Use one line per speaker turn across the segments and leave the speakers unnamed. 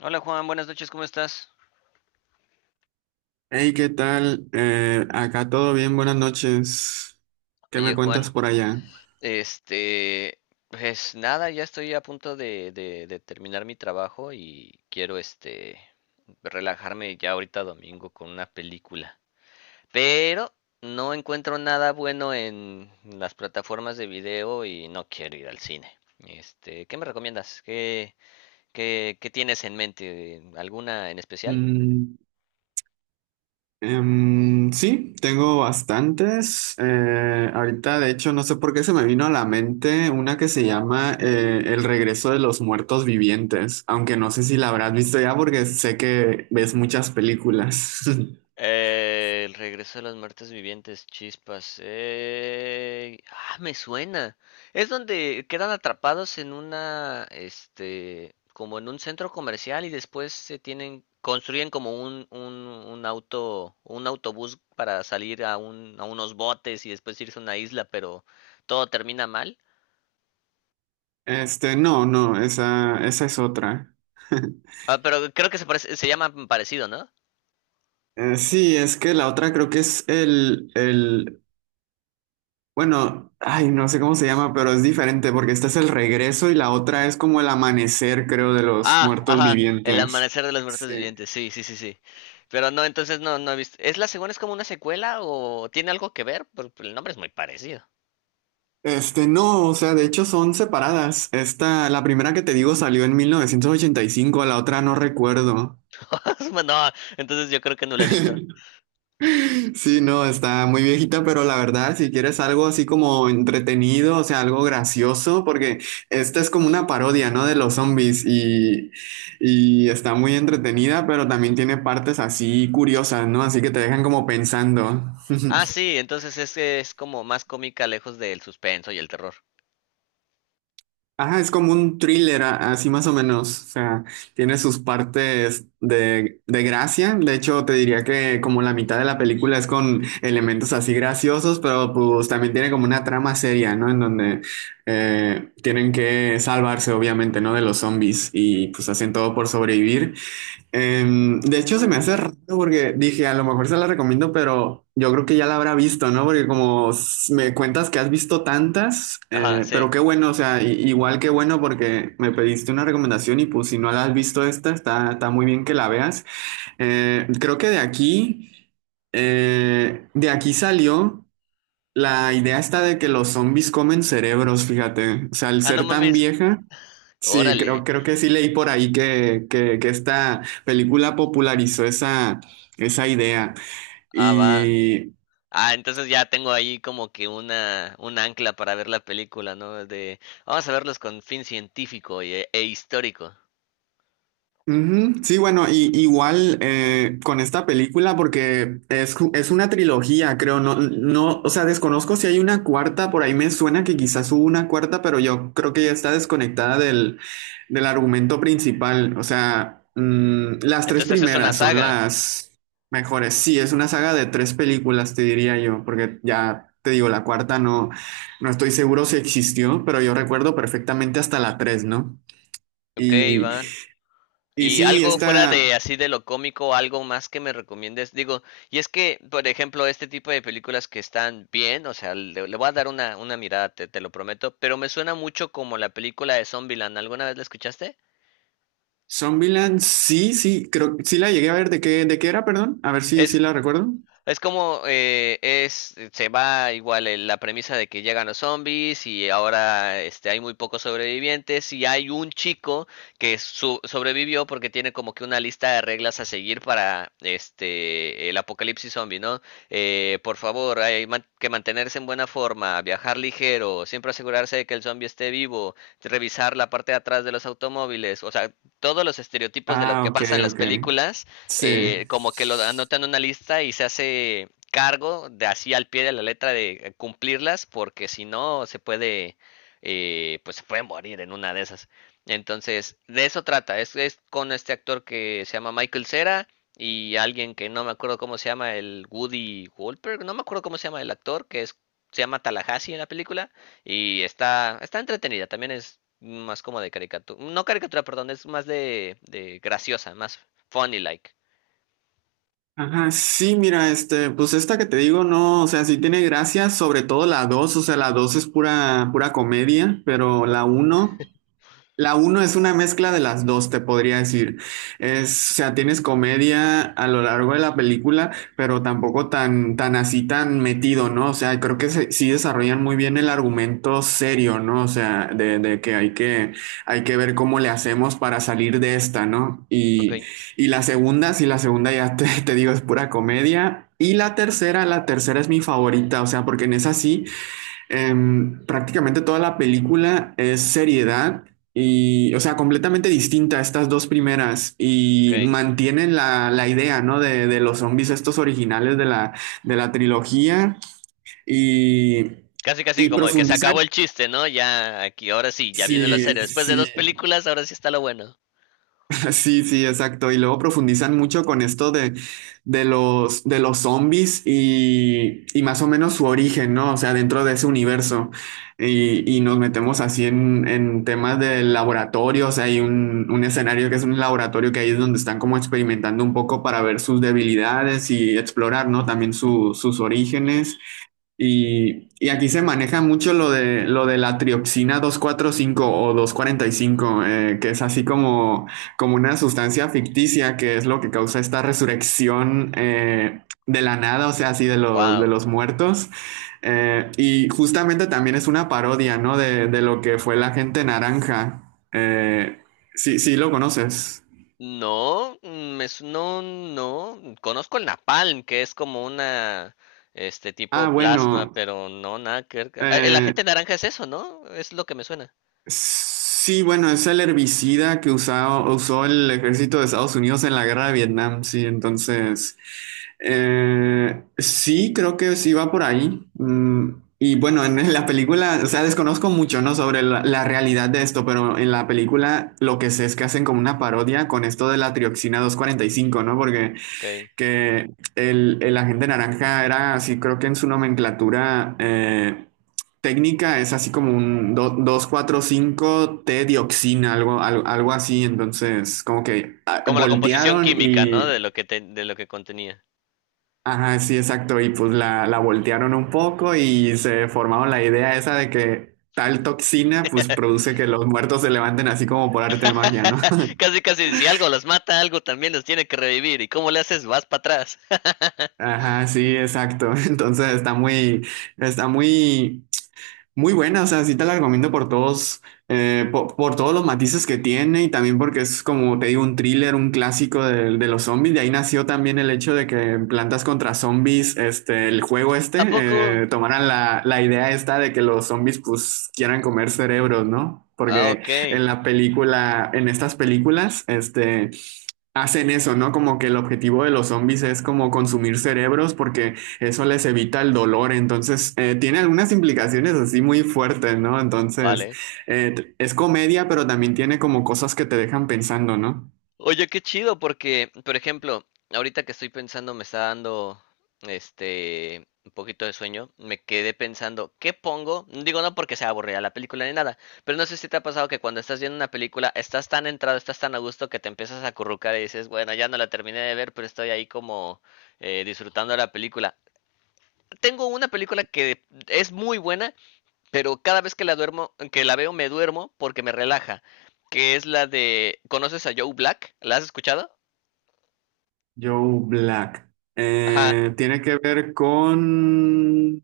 Hola Juan, buenas noches, ¿cómo estás?
Hey, ¿qué tal? Acá todo bien, buenas noches. ¿Qué me
Oye
cuentas
Juan,
por allá?
este, pues nada, ya estoy a punto de terminar mi trabajo y quiero relajarme ya ahorita domingo con una película. Pero no encuentro nada bueno en las plataformas de video y no quiero ir al cine. ¿Qué me recomiendas? ¿Qué tienes en mente? ¿Alguna en especial?
Mm, sí, tengo bastantes. Ahorita, de hecho, no sé por qué se me vino a la mente una que se llama El regreso de los muertos vivientes, aunque no sé si la habrás visto ya porque sé que ves muchas películas.
El regreso de los muertos vivientes, chispas. Ah, me suena. Es donde quedan atrapados en como en un centro comercial y después se tienen, construyen como un auto, un autobús para salir a unos botes y después irse a una isla, pero todo termina mal.
No, no, esa es otra.
Ah, pero creo que se parece, se llama parecido, ¿no?
Sí, es que la otra creo que es el bueno, ay, no sé cómo se llama, pero es diferente porque esta es el regreso y la otra es como el amanecer, creo, de los
Ah,
muertos
ajá, El
vivientes.
amanecer de los muertos
Sí.
vivientes, sí, sí, sí, sí. Pero no, entonces no, no he visto. ¿Es la segunda, es como una secuela o tiene algo que ver? Porque el nombre es muy parecido.
No, o sea, de hecho son separadas. Esta, la primera que te digo, salió en 1985, la otra no recuerdo.
Bueno, no, entonces yo creo que no la he visto.
Sí, no, está muy viejita, pero la verdad, si quieres algo así como entretenido, o sea, algo gracioso, porque esta es como una parodia, ¿no? De los zombies, y está muy entretenida, pero también tiene partes así curiosas, ¿no? Así que te dejan como pensando.
Ah, sí, entonces es como más cómica, lejos del suspenso y el terror.
Ajá, es como un thriller, así más o menos. O sea, tiene sus partes de gracia. De hecho, te diría que como la mitad de la película es con elementos así graciosos, pero pues también tiene como una trama seria, ¿no? En donde tienen que salvarse, obviamente, ¿no? De los zombies, y pues hacen todo por sobrevivir. De hecho, se me hace raro porque dije, a lo mejor se la recomiendo, pero yo creo que ya la habrá visto, ¿no? Porque como me cuentas que has visto tantas,
Ajá,
pero
sí.
qué bueno, o sea, igual qué bueno, porque me pediste una recomendación y pues, si no la has visto, esta, está muy bien que la veas. Creo que de aquí, salió la idea esta de que los zombies comen cerebros, fíjate, o sea, al
Ah, no
ser tan
mames.
vieja. Sí, creo,
Órale.
creo que sí leí por ahí que esta película popularizó esa, esa idea.
Ah, va.
Y
Ah, entonces ya tengo ahí como que un ancla para ver la película, ¿no? Vamos a verlos con fin científico e histórico.
ujú. Sí, bueno, y, igual, con esta película, porque es una trilogía, creo, no, no, o sea, desconozco si hay una cuarta, por ahí me suena que quizás hubo una cuarta, pero yo creo que ya está desconectada del argumento principal, o sea, las tres
Entonces es una
primeras son
saga.
las mejores, sí, es una saga de tres películas, te diría yo, porque ya te digo, la cuarta no, no estoy seguro si existió, pero yo recuerdo perfectamente hasta la tres, ¿no?
Ok,
Y...
va.
Y
Y
sí,
algo fuera
esta,
de así de lo cómico, algo más que me recomiendes. Digo, y es que, por ejemplo, este tipo de películas que están bien, o sea, le voy a dar una mirada, te lo prometo, pero me suena mucho como la película de Zombieland. ¿Alguna vez la escuchaste?
Zombieland, sí, sí, creo sí la llegué a ver. ¿De qué era, perdón? A ver si
Es
la recuerdo.
Es como, se va igual la premisa de que llegan los zombies y ahora hay muy pocos sobrevivientes y hay un chico que sobrevivió porque tiene como que una lista de reglas a seguir para el apocalipsis zombie, ¿no? Por favor, hay que mantenerse en buena forma, viajar ligero, siempre asegurarse de que el zombie esté vivo, revisar la parte de atrás de los automóviles, o sea, todos los estereotipos de lo
Ah,
que
ok,
pasa en las
ok.
películas
Sí.
como que lo anota en una lista y se hace cargo de así al pie de la letra de cumplirlas, porque si no se puede, pues se puede morir en una de esas. Entonces, de eso trata, es con este actor que se llama Michael Cera y alguien que no me acuerdo cómo se llama, el Woody Wolper, no me acuerdo cómo se llama el actor, que es, se llama Tallahassee en la película, y está entretenida, también es más como de caricatura, no caricatura, perdón, es más de graciosa, más funny like.
Ajá, sí, mira, pues esta que te digo, no, o sea, sí tiene gracia, sobre todo la dos, o sea, la 2 es pura, pura comedia, pero la uno es una mezcla de las dos, te podría decir. Es, o sea, tienes comedia a lo largo de la película, pero tampoco tan, tan así, tan metido, ¿no? O sea, creo que sí desarrollan muy bien el argumento serio, ¿no? O sea, de que hay que ver cómo le hacemos para salir de esta, ¿no?
Ok,
Y la segunda, sí, la segunda ya te, te digo, es pura comedia. Y la tercera es mi favorita, o sea, porque en esa sí. Prácticamente toda la película es seriedad y, o sea, completamente distinta a estas dos primeras,
ok.
y mantienen la idea, ¿no? De los zombies estos originales de la trilogía, y,
Casi, casi
y
como de que se
profundizan.
acabó el chiste, ¿no? Ya aquí, ahora sí, ya viene lo
Sí,
serio. Después de dos
sí.
películas, ahora sí está lo bueno.
Sí, sí, exacto. Y luego profundizan mucho con esto de los zombies, y más o menos su origen, ¿no? O sea, dentro de ese universo. Y nos metemos así en temas de laboratorio. O sea, hay un escenario que es un laboratorio, que ahí es donde están como experimentando un poco para ver sus debilidades y explorar, ¿no? También sus orígenes. Y aquí se maneja mucho lo de la trioxina 245 o 245, que es así como una sustancia ficticia, que es lo que causa esta resurrección, de la nada, o sea, así de los, de
Wow.
los muertos. Y justamente también es una parodia, ¿no? De lo que fue la gente naranja. Sí, sí, lo conoces.
No, me es no, no. Conozco el napalm, que es como este
Ah,
tipo plasma,
bueno.
pero no, nada que ver. Ah, el
Eh,
agente naranja es eso, ¿no? Es lo que me suena.
Sí, bueno, es el herbicida que usó el ejército de Estados Unidos en la guerra de Vietnam, sí, entonces, sí, creo que sí va por ahí. Y bueno, en la película, o sea, desconozco mucho, ¿no? Sobre la realidad de esto, pero en la película lo que sé es que hacen como una parodia con esto de la trioxina doscientos cuarenta y cinco, ¿no? Porque
Ok.
que el agente naranja era así, creo que en su nomenclatura, técnica, es así como un 2,4,5-T dioxina algo, algo así. Entonces, como que
Como la composición
voltearon
química, ¿no?
y,
De lo que de lo que contenía.
ajá, sí, exacto. Y pues la voltearon un poco y se formaron la idea esa de que tal toxina pues produce que los muertos se levanten así como por arte de magia, ¿no?
Casi, casi, si algo los mata, algo también los tiene que revivir. ¿Y cómo le haces? Vas para atrás.
Ajá, sí, exacto. Entonces está está muy Muy buena, o sea, sí te la recomiendo por todos, por todos los matices que tiene, y también porque es, como te digo, un thriller, un clásico de los zombies. De ahí nació también el hecho de que en Plantas contra Zombies, el juego
¿A
este,
poco?
tomaran la idea esta de que los zombies pues quieran comer cerebros, ¿no?
Ah,
Porque
ok,
en la película, en estas películas, este... Hacen eso, ¿no? Como que el objetivo de los zombies es como consumir cerebros, porque eso les evita el dolor. Entonces, tiene algunas implicaciones así muy fuertes, ¿no? Entonces,
vale.
es comedia, pero también tiene como cosas que te dejan pensando, ¿no?
Oye, qué chido, porque, por ejemplo, ahorita que estoy pensando, me está dando, un poquito de sueño, me quedé pensando, ¿qué pongo? Digo, no porque sea aburrida la película ni nada, pero no sé si te ha pasado que cuando estás viendo una película, estás tan entrado, estás tan a gusto que te empiezas a acurrucar y dices, bueno, ya no la terminé de ver, pero estoy ahí como disfrutando la película. Tengo una película que es muy buena, pero cada vez que la duermo, que la veo, me duermo porque me relaja. Que es la de. ¿Conoces a Joe Black? ¿La has escuchado?
Joe Black.
Ajá.
Tiene que ver con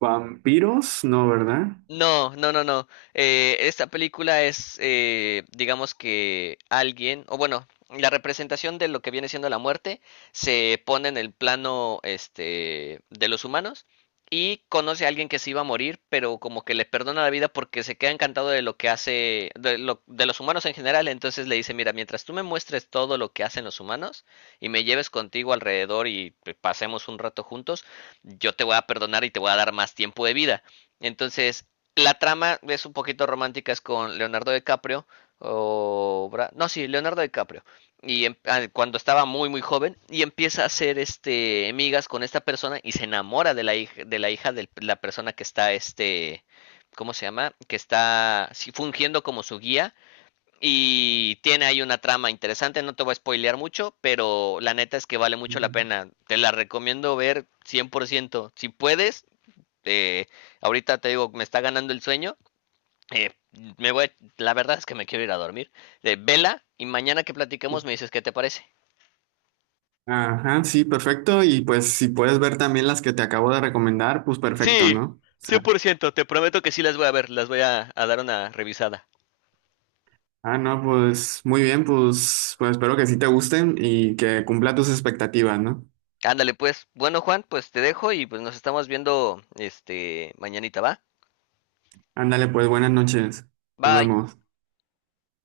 vampiros, ¿no? ¿Verdad?
No, no, no, no. Esta película es, digamos que alguien, o bueno, la representación de lo que viene siendo la muerte se pone en el plano, de los humanos y conoce a alguien que se iba a morir, pero como que le perdona la vida porque se queda encantado de lo que hace, de los humanos en general. Entonces le dice, mira, mientras tú me muestres todo lo que hacen los humanos y me lleves contigo alrededor y pues, pasemos un rato juntos, yo te voy a perdonar y te voy a dar más tiempo de vida. Entonces, la trama es un poquito romántica, es con Leonardo DiCaprio. O Bra- no, sí, Leonardo DiCaprio. Y cuando estaba muy joven, y empieza a hacer este amigas con esta persona y se enamora de la hija, de la hija de la persona que está ¿cómo se llama? Que está sí, fungiendo como su guía. Y tiene ahí una trama interesante, no te voy a spoilear mucho, pero la neta es que vale mucho la
Ujú.
pena. Te la recomiendo ver 100%. Si puedes, eh, ahorita te digo, me está ganando el sueño, eh, me voy, la verdad es que me quiero ir a dormir. Vela y mañana que platiquemos me dices qué te parece.
Ajá, sí, perfecto. Y pues, si puedes ver también las que te acabo de recomendar, pues perfecto,
Sí,
¿no?
100% te prometo que sí las voy a ver, las voy a dar una revisada.
Ah, no, pues muy bien, pues, espero que sí te gusten y que cumpla tus expectativas, ¿no?
Ándale pues. Bueno, Juan, pues te dejo y pues nos estamos viendo este mañanita, ¿va?
Ándale, pues buenas noches. Nos
Bye.
vemos.